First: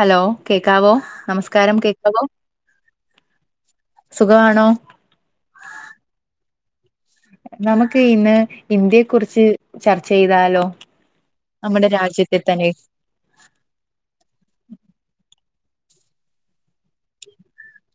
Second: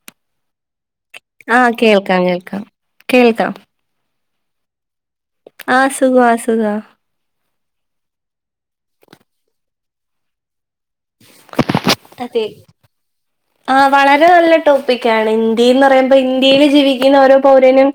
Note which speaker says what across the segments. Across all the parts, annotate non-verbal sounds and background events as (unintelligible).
Speaker 1: Hello! കേക്കാവോ?
Speaker 2: ആ
Speaker 1: നമസ്കാരം
Speaker 2: കേൾക്കാം,
Speaker 1: കേക്കാവോ
Speaker 2: കേൾക്കാം, കേൾക്കാം
Speaker 1: സുഖവാണോ?
Speaker 2: ആ സുഖാ സുഖാ
Speaker 1: നമുക്ക് ഇന്ന് ഇന്ത്യയെ കുറിച്ച് ചർച്ചെയ്താലോ?
Speaker 2: അതെ, ആ വളരെ നല്ല ടോപ്പിക്കാണ്. ന്ത്യയെന്ന്റയുമ്പം ഇന്ത്യയില് ജീവിക്കുന്ന ഓരോ പൗരനും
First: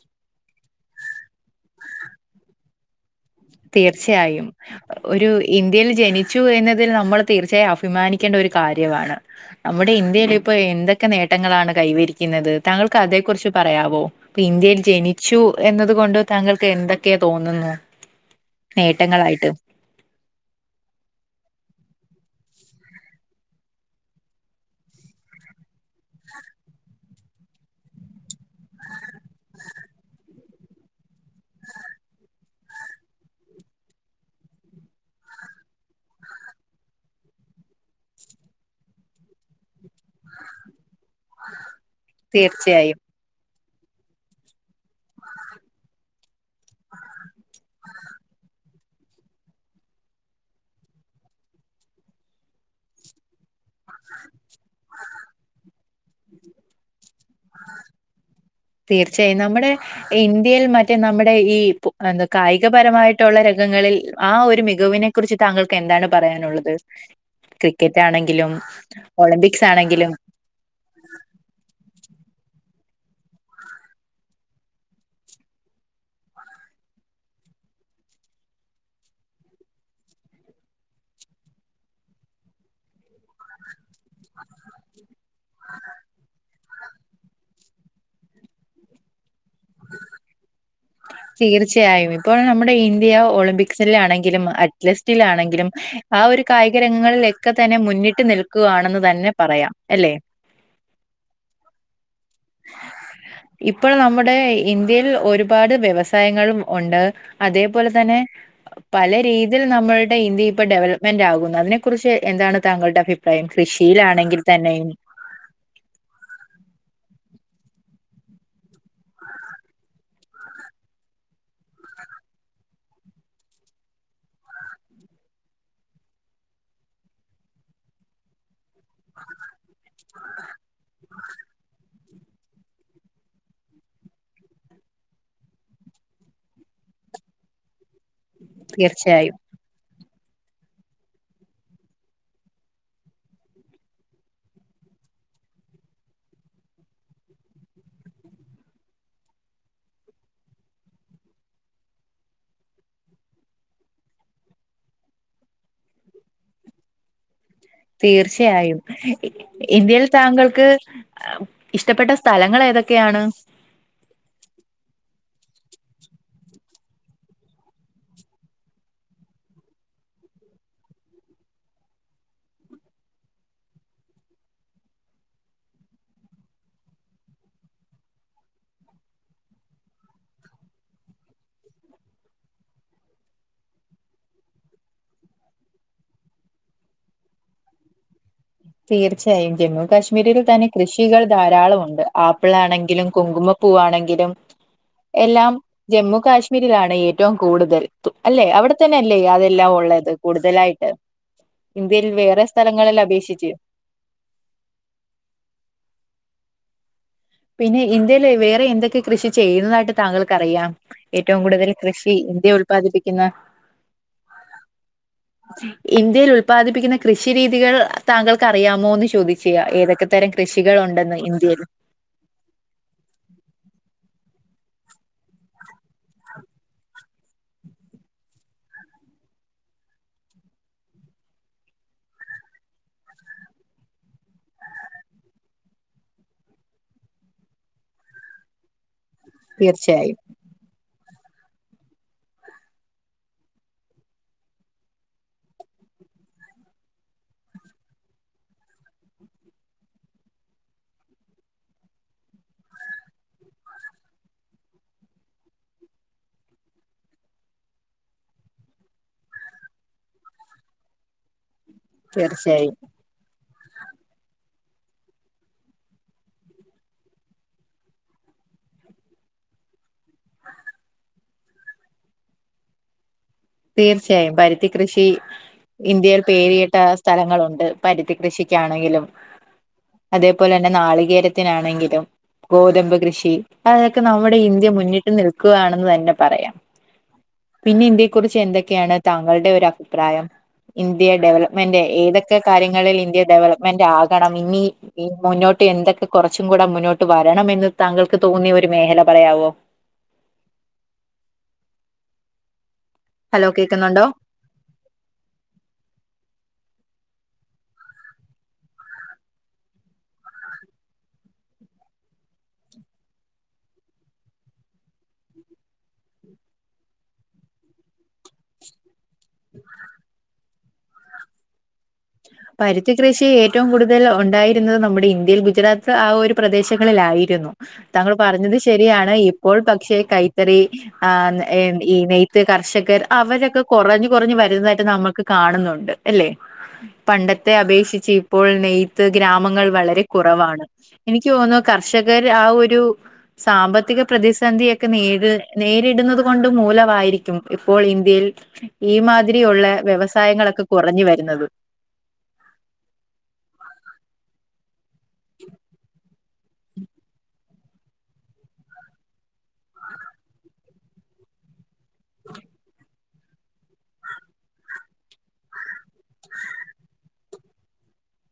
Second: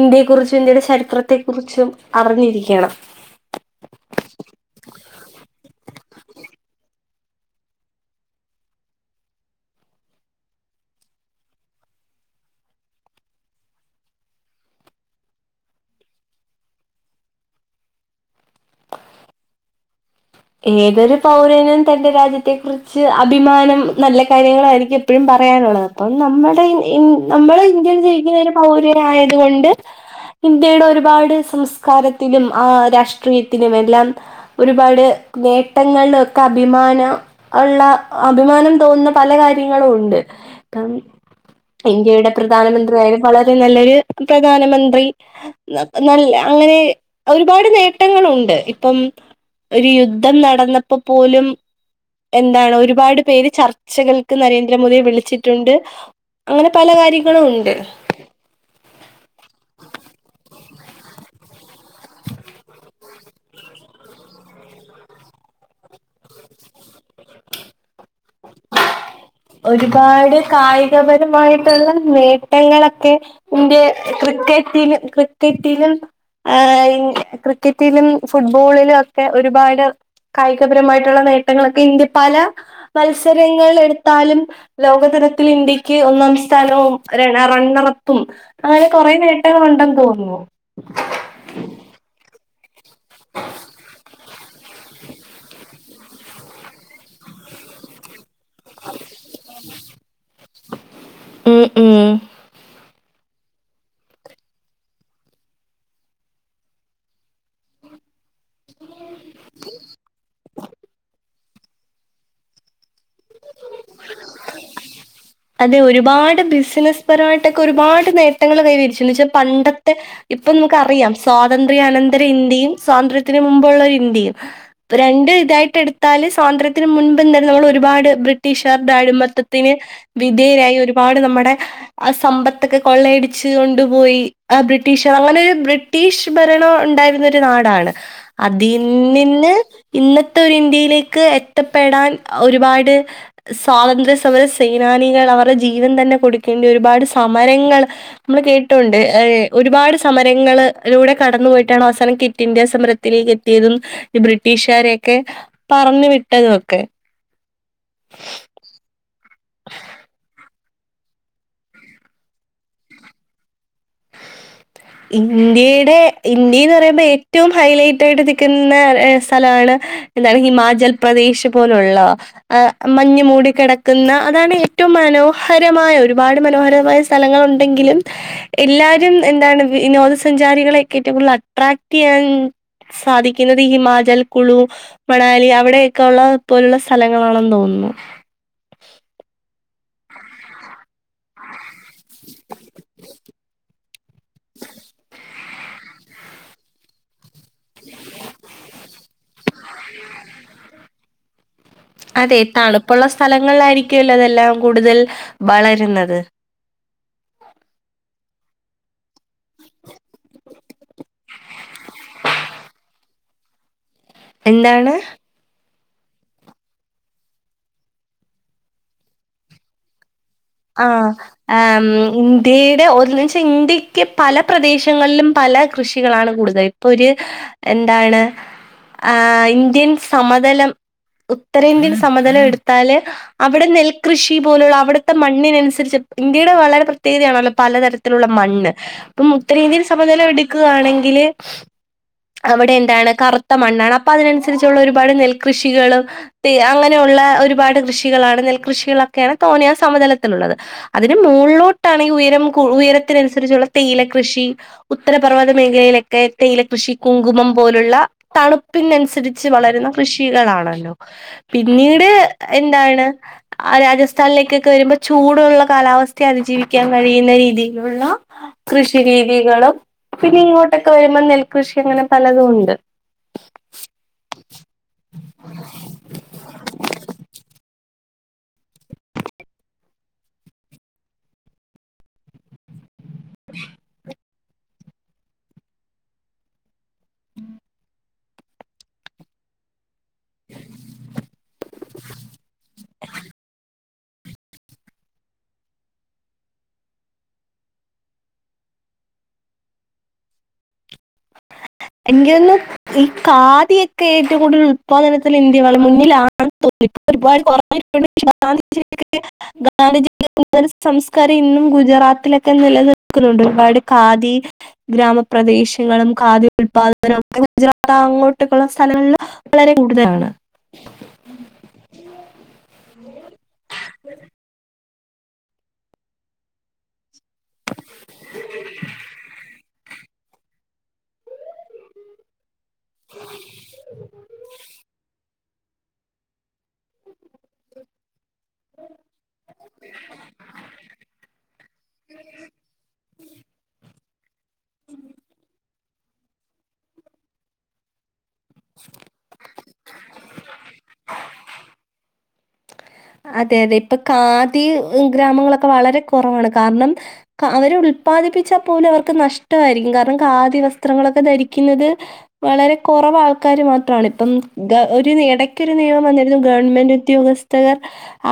Speaker 2: ഇന്ത്യയെ കുറിച്ചും ഇന്ത്യയുടെ ചരിത്രത്തെ കുറിച്ചും അ അറിഞ്ഞിരിയ്ക്കേണം.
Speaker 1: തീർച്ചയായും. ഒരു ഇന്ത്യയിൽ ജനിച്ചു എന്നതിൽ നമ്മൾ തീർച്ചയാ അഫിമാനിക്കേണ്ട ഒരു കാര്യവാണ്. നമ്മുടെ ഇന്ത്യയില് പ്പൊ എന്തൊക്കെ നേട്ടങ്ങളാണ് കൈ വെരിയ്ക്കുന്നത്. താങ്കൾക്ക് അതേ കുറി ച്ചു പറയാവോ? ഇപ്പൊ ഇന്ത്യയിൽ ജനിച്ചു എന്നത് കൊണ്ട് താങ്കൾക്ക് എന്തൊക്കെ തോന്നുന്നു? നേട്ടങ്ങളായിട്ട്
Speaker 2: ഏതൊരു പൗരനും തന്റെ രാജ്യത്തെ കുറിച്ച് അഭിമാനം, നല്ല കാര്യങ്ങളായിരിക്കും എപ്പഴും പറയാൻ ന്നാണപ്പം നമ്മടെ ഇൻ ഇൻ നമ്മടെ ഇന്ത്യയിൽ ജീവിക്കുന്ന പൗരനായത് കൊണ്ട് ഇന്ത്യയുടെ ഒരുപാട് സംസ്കാരത്തിലും ആ രാഷ്ട്രീയത്തിനും എല്ലാം ഒരുപാ ട് നേട്ടങ്ങളൊക്കെ അഭിമാന ഒള്ള അഭിമാനം തോന്ന പല കാര്യങ്ങളും ഉ ണ്ട്. (unintelligible) ഇന്ത്യയുടെ
Speaker 1: തീർച്ചയായും
Speaker 2: പ്രധാനമന്ത്രിയായാലും വളര് നല്ലൊര് പ്രധാനമന്ത്രി ന നല്ല അങ്ങനെ ഒരുപാട് നേട്ടങ്ങളു ണ്ട്. ഇപ്പം ഒരു യുദ്ധം നടന്നപ്പ പോലും എന്താണ് ഒരുപാട് പേര് ചർച്ചകൾക്ക് നരേന്ദ്രമോദിയെ വിളിച്ചിട്ട്ണ്ട്. അങ്ങനെ പല കാര്യ
Speaker 1: തീർച്ച്യായും, നമ്മുടെ ഇന്ത്യയിൽ മ മറ്റേ നമ്മടെ ഈ പൊ എന്ത് കായികപരമായിട്ടുള്ള രഗങ്ങളിൽ ആ ഒരു മികവിനെ കുറിച്ച് താങ്കൾക്ക് എന്താ ന്താണ് പറയാനുള്ളത്. ക്രിക്ക
Speaker 2: ഒരുപാട് കായികപരമായിട്ടുള്ള നേ ട്ടങ്ങളൊക്കെ ഇന്ത്യ ക്രിക്കറ്റിലും ക്രിക്കറ്റിലും ആ ക്രിക്കറ്റിലും ഫുട്ബോളിലും ഒക്കെ ഒരുപാട് കായികപരമായിട്ടുള്ള നേട്ടങ്ങളൊക്കെ ഇന്ത്യ പല മത്സരങ്ങൾ എടുത്താലും ലോകതരത്തിൽ ഇന്ത്യയ്ക്ക് ഒന്നാം സ്ഥാനവും റണ്ണർ അപ്പ് പ്പും, അങ്ങനെ കൊറേ നേട്ടങ്ങളുണ്ടെന്ന് തോന്നുന്നു.
Speaker 1: തീർച്ചയായും ഇപ്പോൾ നമ്മുടെ ഇന്ത്യ ഒളിമ്പിക്സിലാണെങ്കിലും അത്‌ലറ്റിക്‌സിലാണെങ്കിലും ആ ഒരു കായികരംഗങ്ങളിലക്കെ തന്നെ മുന്നിട്ട് നിൽക്കുകയാണെന്ന് തന്നെ പറയാം അല്ലെ
Speaker 2: ഉം ഉം
Speaker 1: (inaudible) ഇപ്പോൾ നമ്മുടെ ഇന്ത്യയിൽ ഒരുപാട് വ്യവസായങ്ങളും ഉണ്ട് അതേപോലെ തന്നെ പല രീതിയിൽ നമ്മളുടെ ഇന്ത്യ ഇപ്പൊ ഡവലപ്മെൻ്റ് ആകുന്നു അതിനെ കുറിച്ച് എന്താണ് താങ്കളുടെ അഭി
Speaker 2: അതെ ഒരുപാട് ബിസിനസ് പരിപാടി ഒരുപാട് നേട്ടങ്ങൾ കൈവരിച്ചു എന്ന് വച്ച പണ്ടത്തെ ഇപ്പൊ നമുക്കറിയാം സ്വാതന്ത്ര്യാ അനന്ത്ര ഇൻ ഇന്ത്യയും സ്വാതന്ത്ര്യത്തിന് മുമ്പുള്ള ഒരു ഇന്ത്യും രണ്ടും ഇതായിട്ട് എടുത്താല് സ്വതന്ത്രത്തിന് മുൻപ് നമ്മള് ഒരുപാട് ബ്രിട്ടീഷുകാരുടെ അടിമത്വത്തിന് വിധേയരായി ഒരുപാട് നമ്മടെ ആ സമ്പത്തൊക്കെ കൊള്ളയടിച്ച് കൊണ്ടുപോയി ആ ബ്രിട്ടീഷർ അങ്ങനെ ഒരു ബ്രിട്ടീഷ് ഭരണം ഉ ണ്ടായിരുന്നൊരു നാടാണ് അതിൽ
Speaker 1: തീർച്ചയായും
Speaker 2: നിന്ന് ഇന്നത്തെ ഒരു ഇന്ത്യയിലേക്ക് എത്തപ്പെടാൻ ഒരുപാട് സ്വാതന്ത്ര്യ സമര സേനാനികൾ അവരുടെ ജീവൻ തന്നെ കൊടുക്കേണ്ടി ഒരുപാട് സമരങ്ങൾ നമ്മള് കേട്ടിട്ടുണ്ട് ഏഹ് ഒരുപാട് സമരങ്ങളിലൂടെ കടന്നു പോയിട്ടാണ് അവസാനം ക്വിറ്റ് ഇന്ത്യ സമരത്തി ലേക്ക് എത്തിയതും ഈ ബ്രിട്ടീഷുകാരെയൊക്കെ പറഞ്ഞു വിട്ടതും ഒക്കെ
Speaker 1: (inaudible) തീർച്ചയായും ഇന്ത്യയിൽ താങ്കൾക്ക് ഇഷ്ടപ്പെട്ട സ്ഥലങ്ങൾ ഏതൊ ക്കെയാണ്
Speaker 2: ഇന്ത്യയുടെ ഇന്ത്യ എന്ന് പറയുമ്പോ ഏറ്റവും ഹൈലൈറ്റ് ആയിട്ട് നിക്കുന്ന സ്ഥലാണ് എന്താണ് ഹിമാചൽ പ്രദേശ് പോലുള്ള മഞ്ഞ് മൂടിക്കെടക്കുന്ന അതാണ് ഏറ്റവും മനോഹരമായ ഒരുപാട് മനോഹരമായ സ്ഥലങ്ങൾ ഉണ്ടെങ്കിലും എല്ലാവരും എന്താണ് വിനോദസഞ്ചാരികളെ ഒക്കെ ഏറ്റവും കൂടുതൽ അട്രാക്ട് ചെയ്യാൻ സാധിക്കുന്നത് ഹിമാചൽ കുളു മണാലി അവിടെയൊക്കെയുള്ള പോലുള്ള സ്ഥലങ്ങളാണെന്ന് തോന്നു ന്നു
Speaker 1: തീർച്ചയായും ജമ്മു കശ്മീരിൽ തന്നെ കൃഷികൾ ധാരാളം ഒണ്ട്. ആപ്പിളാണെങ്കിലും കുങ്കുമപ്പൂവാണെങ്കിലും എല്ലാം ജമ്മു കാശ്മീരിലാണ്, ഏറ്റവും കൂടുതൽ അല്ലെ അവിടെ തന്നെ അല്ലേ അതെല്ലാം ള്ളത് കൂടുതലായിട്ട് ഇന്ത്യയിൽ
Speaker 2: അതെ
Speaker 1: വേറെ സ്ഥലങ്ങളിൽ
Speaker 2: തണുപ്പുള്ള
Speaker 1: അപേക്ഷിച്ച്
Speaker 2: സ്ഥലങ്ങളിലായിരിക്കുമല്ലോ അതെല്ലാം കൂടുതൽ വളരുന്നത്
Speaker 1: പിന്നെ ഇന്ത്യൽ വേറെ എന്തൊക്കെ കൃഷി ചെയ്യുന്നതായിട്ട് താങ്കൾക്കറിയാം ഏറ്റവും കൂടുതൽ കൃഷി ഇന്ത്യ ഉല്പാദിപ്പിക്കുന്ന
Speaker 2: എന്താണ്
Speaker 1: ഇന്ത്യയിൽ ഉത്പാദിപ്പിക്കുന്ന കൃഷി രീതികൾ താങ്കൾക്ക് അറിയാമോ എന്ന് ചോദിച്ച്യ ഏതൊക്കെ തരം കൃഷികൾ
Speaker 2: ആ
Speaker 1: ഉണ്ടെന്ന് ഇന്ത്യയിൽ
Speaker 2: മ്മ് ഇന്ത്യയുടെ ഒരു നിമിഷം ഇന്ത്യക്ക് പല പ്രദേശങ്ങളിലും പല കൃഷികളാണ് കൂടുതൽ ഇപ്പൊ ഒരു എന്താണ് ആ ഇന്ത്യൻ സമതലം ഉത്തരേന്ത്യൻ സമതലം എടുത്താൽ അവിടെ നെൽകൃഷി പോലുള്ള അവിടെ ത്തെ മണ്ണിനനുസരിച്ച് ഇന്ത്യയുടെ വളരെ പ്രത്യേകതയാണല്ലോ പലതരത്തിലുള്ള മണ്ണ് ഇപ്പം ഉത്തരേന്ത്യയിൽ
Speaker 1: തീർച്ചയായും
Speaker 2: സമനില എടുക്കുകയാണെങ്കിൽ അവിടെ എന്താണ് കറുത്ത മണ്ണാണ് അപ്പൊ അതിനനുസരിച്ചുള്ള ഒരുപാട് നെൽകൃഷികളും അങ്ങനെയുള്ള ഉള്ള ഒരുപാട് കൃഷികളാണ് നെൽകൃഷികളൊക്കെയാണ് തോണിയാ സമതലത്തിലുള്ളത് അതിന് മുകളിലോട്ടാണെങ്കിൽ ഉയരം ഉയരത്തിനനുസരിച്ചുള്ള തേയിലകൃഷി ഉത്തരപർവ്വത മേഖലയിലൊക്കെ തേയിലകൃഷി കുങ്കുമം പോലുള്ള തണുപ്പിനനുസരിച്ച് വളര കൃഷികളാണല്ലോ പിന്നീട്
Speaker 1: തീർച്ചയായും
Speaker 2: എന്താണ് ആ രാജസ്ഥാനിലേക്ക് വരുമ്പോ ചൂടുള്ള കാലാവസ്ഥയെ അതിജീവിക്കാൻ കഴിയുന്ന രീതിയിലുള്ള കൃഷി രീതികളും പിന്നെ ഇങ്ങോട്ടൊക്കെ വരുമ്പോ നെൽകൃഷി അങ്ങനെ പലതും ഉണ്ട്
Speaker 1: തീർച്ചയായും പരുത്തി കൃഷി ഇന്ത്യയിൽ പേരിയിട്ട സ്ഥലങ്ങളുണ്ട് പരുത്തി കൃഷിക്കാണെങ്കിലും അതേപോലെ തന്നെ നാളികേരത്തിനാണെങ്കിലും ഗോതമ്പ് കൃഷ ഷി അതൊക്കെ നമ്മുടെ ഇന്ത്യ മുന്നിട്ട് നിൽക്കുകയാണെന്ന് തന്നെ പറയാം പിന്നെ ഇന്ത്യ കുറിച്ച് എന്തൊക്കെയാണ് താങ്കള ഒരു അഭി അഭിപ്രായം ഇന്ത്യ ഡെവലപ്മെന്റ് ഏതൊക്കെ കാര്യങ്ങളിൽ ഇന്ത്യ ഡെവലപ്മെന്റ് ആക ണം ഇനി മുന്നോട്ട് എന്തൊക്കെ കുറച്ചും കൂടെ മുന്നോട്ട് വരണം എന്ന് താങ്കൾക്ക് തോന്നിയ ഒരു മേഖല പറയാവോ
Speaker 2: എനിങ്കൊന്ന് ഈ
Speaker 1: ഹലോ കേൾക്കുന്നുണ്ടോ
Speaker 2: കാദിയൊക്കെ ഏറ്റവും കൂടുതൽ ഉല്പാദനത്തിൽ ഇന്ത്യ മുന്നിലാ ഒരുപാട്ഞ്ഞട്ടണ്ട് ഗാന്ധിജ ഗാന്ധിജിയ സംസ്കാരം ഇന്നും ഗുജറാത്തിലൊക്കെ നിലനിൽക്കുന്നുണ്ട് ഒരുപാട് കാദി ഗ്രാമപ്രദേശങ്ങളും കാദി ഉല്പാദന ഗുജറാ അങ്ങോട്ടക്കുള്ള സ്ഥലങ്ങളിൽ വളരെ കൂടുതലാണ് (unintelligible) (unintelligible)
Speaker 1: പരുത്തി കൃഷി ഏറ്റവും കൂടുതൽ ഉണ്ടായിരുന്നത് നമ്മുടെ ഇന്ത്യയിൽ ഗുജറാത്ത് ആ ഒരു പ്രദേശങ്ങളിലായി രുന്നു താങ്കൾ പറഞ്ഞത് ശരിയാണ് ഇപ്പോൾ പക്ഷേ കൈത്തറി ആ ഈ നെയ്ത്ത കർഷകർ അവരൊക്കെ കുറഞ്ഞ് കുറഞ്ഞ് വരുന്നതായിട്ട് നമ്മൾക്ക് കാണുന്നുണ്ട് അല്ലെ പണ്ടത്തെ അപേക്ഷിച്ച് ഇപ്പോൾ നെയ്ത്ത് ഗ്രാമങ്ങൾ വളരെ കുറവാണ് എനിക്ക് തോന്നുന്നു കർഷകർ ആ ഒരു സാമ്പത്തിക പ്രതിസന്ധിയൊക്കെ നേരി നേരിടുന്നത് കൊണ്ട് മൂലമായിരിക്കും ഇപ്പോൾ ഇന്ത്യയിൽ ഈ മാതിരി ഉള്ള വ്യവസായങ്ങളൊക്കെ കുറഞ്ഞു വരുന്നത്
Speaker 2: അതെ അതെ ഇപ്പൊ കാദി ഗ്രാമങ്ങളൊക്കെ വളരെ കുറവാണ് കാരണം അവരെ ഉല്പാദിപ്പിച്ചാൽ പോലെ അവർക്ക് നഷ്ടമായിരിക്കും കാരണം കാദി വസ്ത്രങ്ങളൊക്കെ ധരിക്കും ക്കുന്നത് വളരെ കുറവ് ആൾക്കാർ മാത്രമാണ് ഇപ്പം ഇടയ്ക്ക ഒരു നിയമം വിരുന്നു ഗവൺമെന്റ് ഉദ്യോഗസ്ഥർ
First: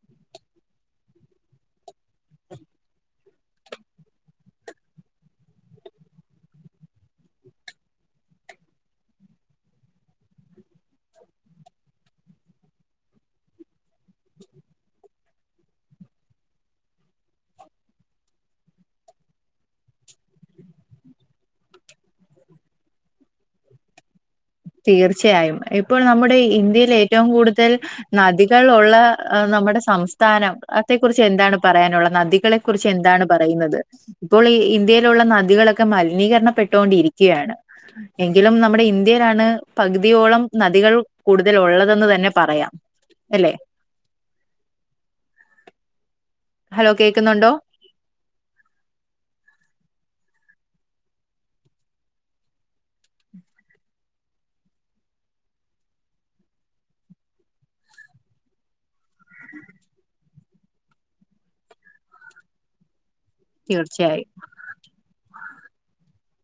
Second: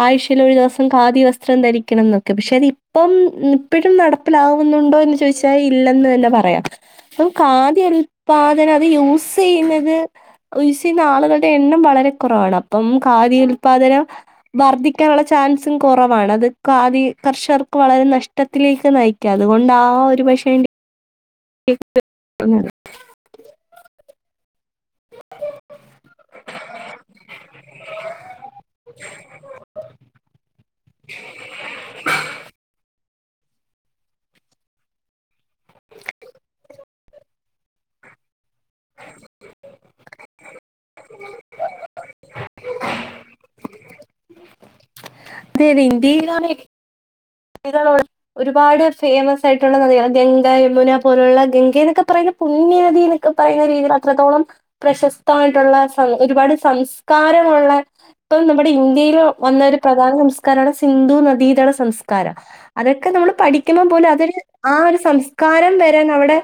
Speaker 2: ആഴ്ചൽ ഒരു ദിവസം ഖാദി വസ്ത്രം ധരിക്കണം എന്നൊക്കെ പക്ഷെ അത് ഇപ്പം ഇപ്പഴും നടപ്പില ണ്ടോന്ന് ചോയിച്ചാൽ ഇല്ല തന്നെ പറയാം ഖാദി ഉത്പാദനം അത് യൂസ് ചെയുന്നത് യൂസ് ചെയ്യുന്ന ആളുകളുടെ എണ്ണം വളരെ കുറവാണ് അപ്പം ഖാദി ഉൽപാദനം വർദ്ധിക്കാനുള്ള ചാൻസും കുറവാണ് അത് കാതി കർഷകർക്ക് വളരെ നഷ്ടത്തിലേക്ക് നയിക്കാതെ അതുകൊണ്ട ആ ഒരു പക്ഷേ (unintelligible)
Speaker 1: തീർച്ചയായും ഇപ്പോൾ നമ്മുടെ ഇന്ത്യയിൽ ഏറ്റവും കൂടുതൽ നമ്മുടെ സംസ്ഥാനം അത കുറിച്ച് എന്താണ് പറയാനുള്ള നദികളെ കുറിച്ച് എന്താണ് പറയുന്നത് ഇപ്പോൾ ഈ ഇന്ത്യയിലുള്ള നദികളൊക്കെ മലിനീകരണപ്പെട്ടുകൊണ്ടിരിക്കുകയാണ് എങ്കിലും നമ്മുടെ ഇന്ത്യയിലാണ് പകുതിയോളം നദികൾ കൂടുതൽ ഉള്ളതെന്ന് തന്നെ പറയാം അല്ലെ
Speaker 2: അതെ അതെ ഇന്ത്യയിലാണ്
Speaker 1: ഹലോ കേൾക്കുന്നുണ്ടോ
Speaker 2: നികള ഒരുപാട് ഫേമസ് ആയിട്ടുള്ള നദികൾ ഗംഗ, യമു മുന പോലുള്ള ഗംഗ എന്നൊക്കെ പറയുന്ന പുണ്യനദി എന്നൊക്കെ പറയുന്ന രീതിയിൽ അത്രത്തോളം പ്രശസ്തമായിട്ടുള്ള ഒരുപാട് സംസ്കാരമുള്ള ഇപ്പം നമ്മുടെ ഇന്ത്യയിൽ വന്ന ഒരു പ്രധാന സംസ്കാരമാണ് സിന്ധു നദീതട സംസ്കാരം കാര അതൊക്കെ നമ്മൾ പഠിക്കുമ്പോ പോലും
Speaker 1: തീർച്ചയായും
Speaker 2: അതൊരു ആ ഒരു സംസ കാരം വരാൻ അവിടെ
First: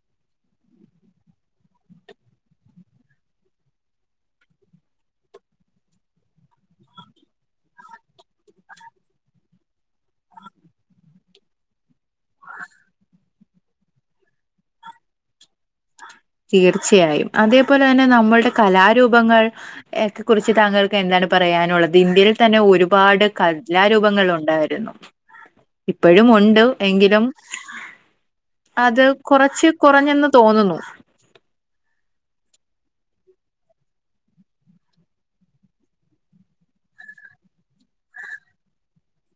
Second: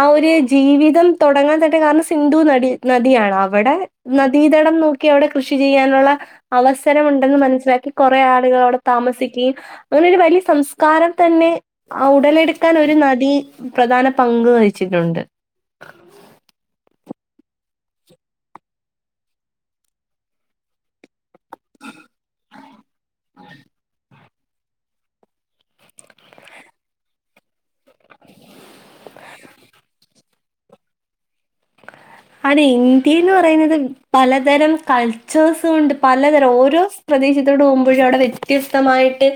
Speaker 2: ആ ഒരു ജീവിതം തുടങ്ങാൻ തട്ടെ കാരണം സിന്ധു നടി നദിയാണ് ആ അവിടെ നദീതടം നോക്കി അവിടെ കൃഷി ചെയ്യാനുള്ള അവസരം ഉണ്ടെന്ന് മനസ്സിലാക്കി കുറേ ആൾ താമസിക്കയും അങ്ങനെരു വലിയ സംസ്കാരം തന്നെ ആ ഉടലെടുക്കാൻ ഒരു നദി പ്രധാന പങ്ക് വഹിച്ചിരുന്നു ഉണ്ട്
Speaker 1: ആ തീർച്ചയായും അതേപോലെ തന്നെ നമ്മളുടെ കലാരൂപങ്ങൾക്കെ കുറിച്ച് താങ്കൾക്ക് എന്താണ് പറയാനുള്ളത് ഇന്ത്യയിൽ തന്നെ ഒരുപാട് കലാരൂപങ്ങളുണ്ട് ണ്ടായിരുന്നു ഇപ്പോഴും ഉണ്ട് എങ്കിലും അത് കൊറച്ച് കുറഞ്ഞെന്ന് തോന്നുന്നു
Speaker 2: അതെ ഇന്ത്യന്ന് പറയുന്നത് പലതരം കൾച്ചേഴ്സ് കൊണ്ട് പലതരം ഓരോ പ്ര ശത്തേക്ക് പോകുമ്പോഴും അവിടെ വ്യത്യസ്തമായിട്ട്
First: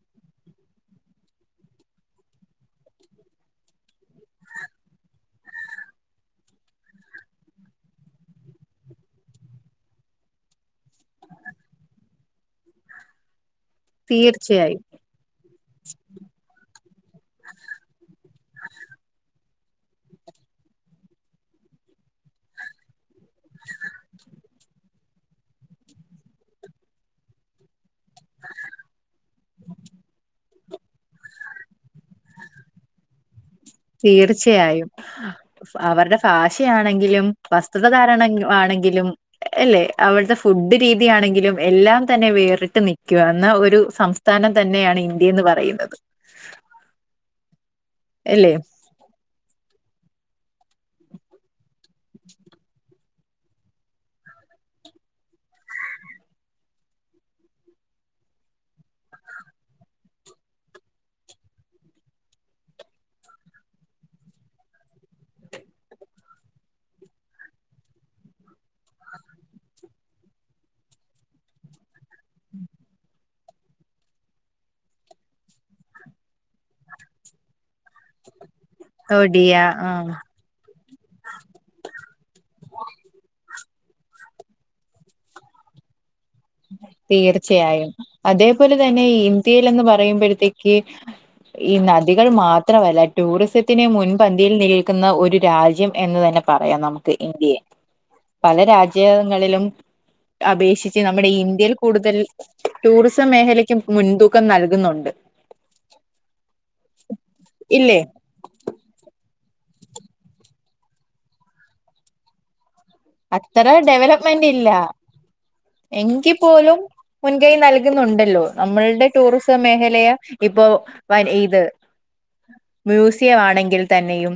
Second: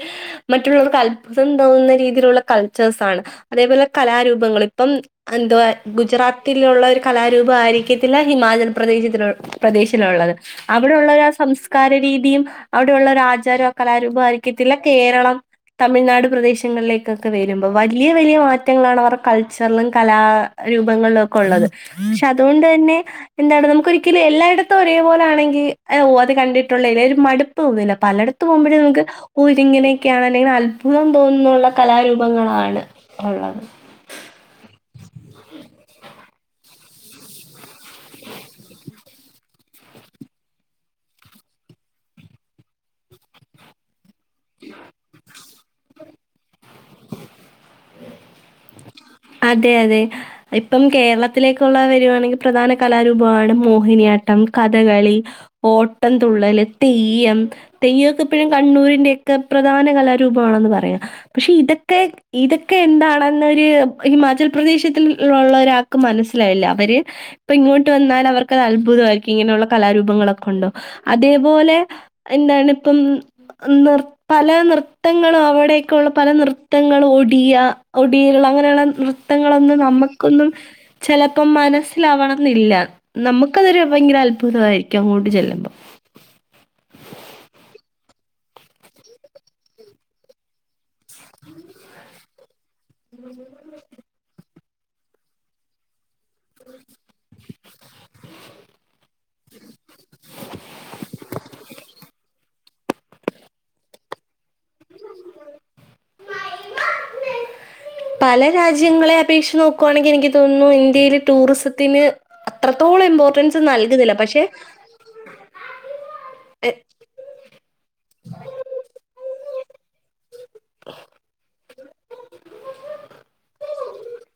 Speaker 2: മറ്റുള്ളവർക്ക് അത്ഭുതം തോന്നുന്ന രീതിയിലുള്ള കൾച്ചർ സൺ അതേപോലെ കലാരൂപങ്ങൾ ഇപ്പം എന്ത ഗുജറാത്തിലുള്ള കലാരൂപം ആയിരിക്കത്തില്ല ഹിമാചൽ പ്രദേശ പ്രദേശിലുള്ളത് അവിടെള്ള ആ സംസ്കാര രീതിയും അവിടെയള്ള ഒരു ആചാരം കലാരൂപം ആയിരിക്കത്തില്ല
Speaker 1: തീർച്ചയായും
Speaker 2: കേരളം തമിഴ്നാട് പ്രദേശങ്ങളിലേക്ക് ഒക്കെ വരുമ്പോ വലിയ വലിയ മാറ്റങ്ങളാണ് അവരുടെ കൾച്ചറിലും കലാരൂപങ്ങളിലും ഒക്കെ ഉള്ളത് പക്ഷെ അതുകൊണ്ട് തന്നെ എന്താണ് നമുക്ക് ഒരിക്കലും എല്ലായിടത്തും ഒരേ പോലൊണെങ്കിൽ ഓ അത് കണ്ടിട്ടുള്ള ഒരു മടുപ്പ് തോന്നിലെ പലയിടത്ത് പോകുമ്പോഴേ നമുക് ഇതിഇങനെയൊകെ അന്നാലെ അത്ഭു അത്ഭുതം തോന്നുന്നുുള്ള കലാരൂപങ്ങളാണ് ഉള്ളത്
Speaker 1: തീർച്ചയായും അവരുടെ ഭാഷയാണെങ്കിലും വസ് വസ്ത്രധാരണ ആണെങ്കിലും അല്ലെ അവിടുത്തെ ഫുഡ് രീതിയാണെങ്കിലും എല്ലാം തന്നെ വേറിട്ട് നിൽക്കുക എന്ന ഒരു സംസ്ഥ സംസ്ഥാനം തന്നെയാണ് ഇന്ത്യ എന്ന് പറയുന്നത് എല്ലേ
Speaker 2: അതെ അതെ ഇപ്പം കേരളത്തിലേക്കുള്ള വരുവാണെങ്കിൽ പ്രധാന കലാരൂപമാണ് മോഹിനിയാട്ട ട്ടം കഥകളി ഓട്ട തുള്ളൽ തെയ്യം തെയ്യക്കെഴും കണ്ണൂരിന്റെ ഒക്കെ പ്രധാന കലാരൂപമാണെന്ന് പറയാ പക്ഷെ ഇതൊക്കെ ഇതൊക്കെ എന്താണെന്നൊരു ഹിമാചൽ പ്രദേശത്തിള്ള ഒരാൾക്ക് മനസ്സിലാവല്ല അവര് ഇപ്പൊ ഇങ്ങോട്ട് വന്നാൽ അവർക്ക് അത് അത്ഭുത ഇങ്ങനെയുള്ള കലാരൂപങ്ങളൊക്കെ ഉണ്ടോ അതേപോലെ എന്താണ് ഇപ്പം പല നൃത്തങ്ങളും അവിടെയൊക്കെയ ഉള്ള പല നൃത്തങ്ങളും ഒടിയ ഒടിയുള്ള അങ്ങനെയുള്ള
Speaker 1: ഒഡിയ
Speaker 2: നൃത്തങ്ങളൊന്നും
Speaker 1: ആഹ്
Speaker 2: നമുക്കൊന്നും ചിലപ്പോ മനസ്സിലാവണം എന്നില്ല നമുക്കതൊരു ഭയങ്കര അത്ഭുതമായിരിക്കും അങ്ങോട്ട് ചെല്ലുമ്പം
Speaker 1: തീർച്ചയായും അതേപോലെ തന്നെ ഇന്ത്യയിൽ എന്ന് പറയുമ്പോഴത്തേക്ക് ഈ നദികൾ മാത്രമല്ല ടൂറിസത്തിനെ മുൻപന്തിയിൽ നി ക്കുന്ന ന്ന ഒരു രാജ്യം എന്ന് തന്നെ പറയാം നമുക്ക് ഇന്ത്യെ പല രാജ്യങ്ങളിലും അപേക്ഷിച്ച് നമ്മുടെ ഇന്ത്യയിൽ കൂടുതൽ ടൂറിസം മേഖലയ്ക്ക് മുൻതൂക്കം നൽകുന്നുണ്ട് ഇല്ലേ
Speaker 2: (unintelligible) പല രാജ്യങ്ങളെ അപേക്ഷച്ച് നോക്കുവാണെങ്കിൽ എനിക്ക് തോന്നുന്നു ഇന്ത്യയിൽ ടൂറിസത്തിന് അത്രത്തോളം ഇമ്പോർട്ടൻസ്
Speaker 1: അത്ര
Speaker 2: നൽകുന്നില്ല പക്ഷെ
Speaker 1: ഡെവലപ്മെന്റ് ഇല്ല എങ്കി പോലും മുൻകൈ നൽകുന്നുണ്ടല്ലോ നമ്മളുടെ ടൂറിസ്റ്റ്. മേഖലയ ഇപ്പൊ വ ഇത് മ്യൂസിയം ആണെങ്കിൽ തന്നെയും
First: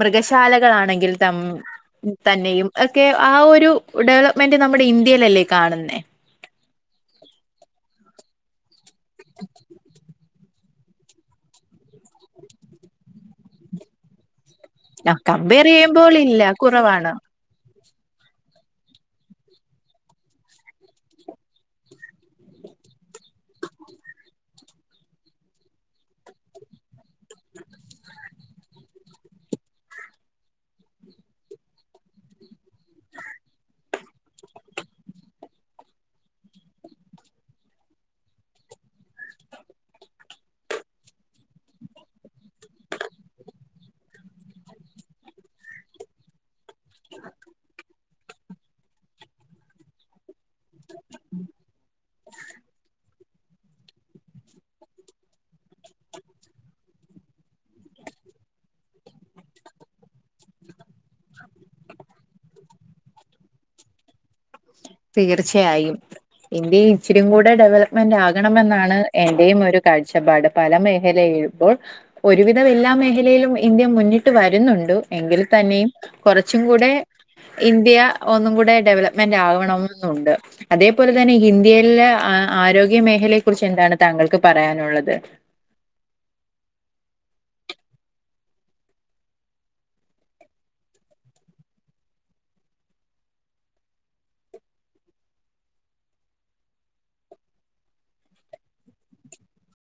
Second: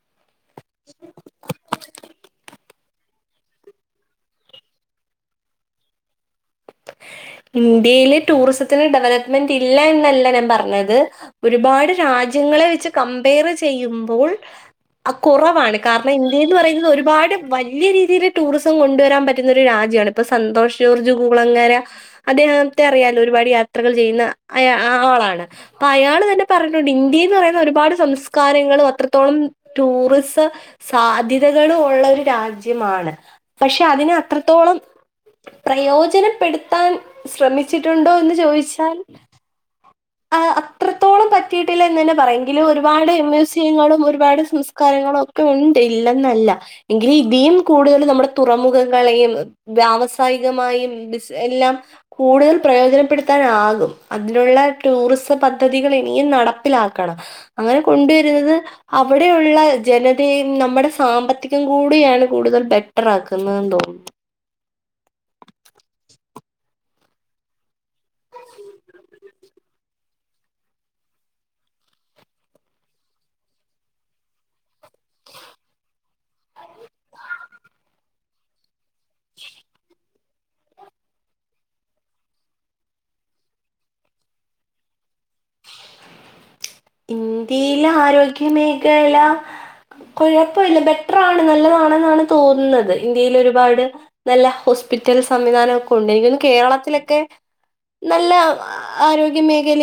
Speaker 1: മൃഗ ശാലകളാണെങ്കിൽ ത തന്നെയും ഒക്കെ ആ ഒരു ഡെവലപ്മെന്റ നമ്മുടെ ഇന്ത്യയിലല്ലേ കാണുന്നേ
Speaker 2: ഇന്ത്യയിൽ ടൂറിസത്തിന് ഡവലപ്മെന്റ് ഇല്ല എന്നല്ല ന പറഞ്ഞത് ഒരുപാട് രാജ്യങ്ങളെ വെച്ച് കപയർ ചെയ്യുമ്പോൾ ആഹ്
Speaker 1: കമ്പയർ
Speaker 2: കുറവാണ് കാരണം
Speaker 1: ചെയ്യുമ്പോൾ ഇല്ല
Speaker 2: ഇന്ത്യന്ന് പറയുന്നത്
Speaker 1: കുറവാണ്
Speaker 2: ഒരുപാട് വ വലിയ രീതിയി ടൂറിസം കൊണ്ടുവരാൻ പറ്റുന്ന ഒരു രാജ്യമാണ് ഇപ്പപ്പോ സന്തോഷ് ജോർജ കുളങ്ങര അദ്ദേഹത്തെ അറിയല്ലോ ഒരുപാട് യാത്രകൾ ചെയ്യുന്ന ആളാണ് അ അയാ പറഞ്ഞണ്ട് ഇന്ത്യന്ന് പറയുന്ന ഒരുപാട് സംസ്കാരങ്ങളും അത്രത്തോളം ടൂറിസസാ തക ഉള്ള ഒരു രാജ്യമാണ് പക്ഷെ അതിന് അത്രത്തോളം പ്രയോജന സോജനപ്പെടുത്താൻ ശ്രമിച്ചിട്ടുണ്ടോ എന്ന് ചോദിച്ചാൽ
Speaker 1: (inaudible)
Speaker 2: ഇത്രത്തോളം പറ്റിയിട്ടില്ല എന്ന് തന്നെ പറയെങ്കിലും ഒരുപാട് മ്യൂസിയങ്ങളും ഒരുപാട് സംസ്കാരങ്ങളും ഒക്കെ ഉണ്ട്ല്ല നല്ല എങ്ക ല് ഇത കൂടുതൽ നമ്മ തുറമുഖങ്ങളെയും വ്യാവസായികമായും എല്ലാം കൂടുതൽ പ്രയോജനപ്പെടുത്താ ആകും അതിനുള്ള ടൂറിസം പദ്ധതികൾ ഇനിയും നടപ്പിലാക്കണം അങ്ങനെ കൊണ്ടുവരുന്നത് അവിടെയുള്ള ജനത നമ്മുടെ സാമ്പത്തികം കൂടെയാണ് കൂടുതൽ ബെറ്ററ ആാക്കുന്നതെന്ന് തോന്നുന്നു
Speaker 1: തീർച്ചയായും ഇന്ത്യ ഇച്ചരികൂടെ ഡെവലപ്മെന്റ ആകണെന്നാണ് എന്റെയും ഒരു കാഴ്ചപ്പാട് പല മേഖല മ്പോൾ ഒരുവിധം എല്ലാ മേഖലയിലും ഇന്ത്യ മുന്നിട്ട് വരുന്നുണ്ട് എങ്കിൽ തന്നെയും കുറച്ചും കൂടെ ഇന്ത്യ ഒന്നും കൂടെ ഡെവലപ്മെന്റ ആകണം അതേപോലെ തന്നെ ഇന്ത്യയിലെ ആരോഗ്യ മേഖലയെ കുറിച്ച് എന്താണ് താങ്കൾക്ക് പറയാനുള്ള ള്ളത്
Speaker 2: ഇന്ത്യയിലെ ആരോഗ്യ മേഖല കുഴപ്പമില്ല ബെറ്റർ ആാണ് നല്ലതാണെന്നാണ് തോന്നുന്നത് ഇന്ത്യൽ ഒരുപാട് നല്ലോ്പ പിറ്റൽ സംവിധാനക്കെ ഉണ്ട് എനിക്ക കേരളത്തിലൊക്കെ നല്ല ആരോഗ്യ മേഖല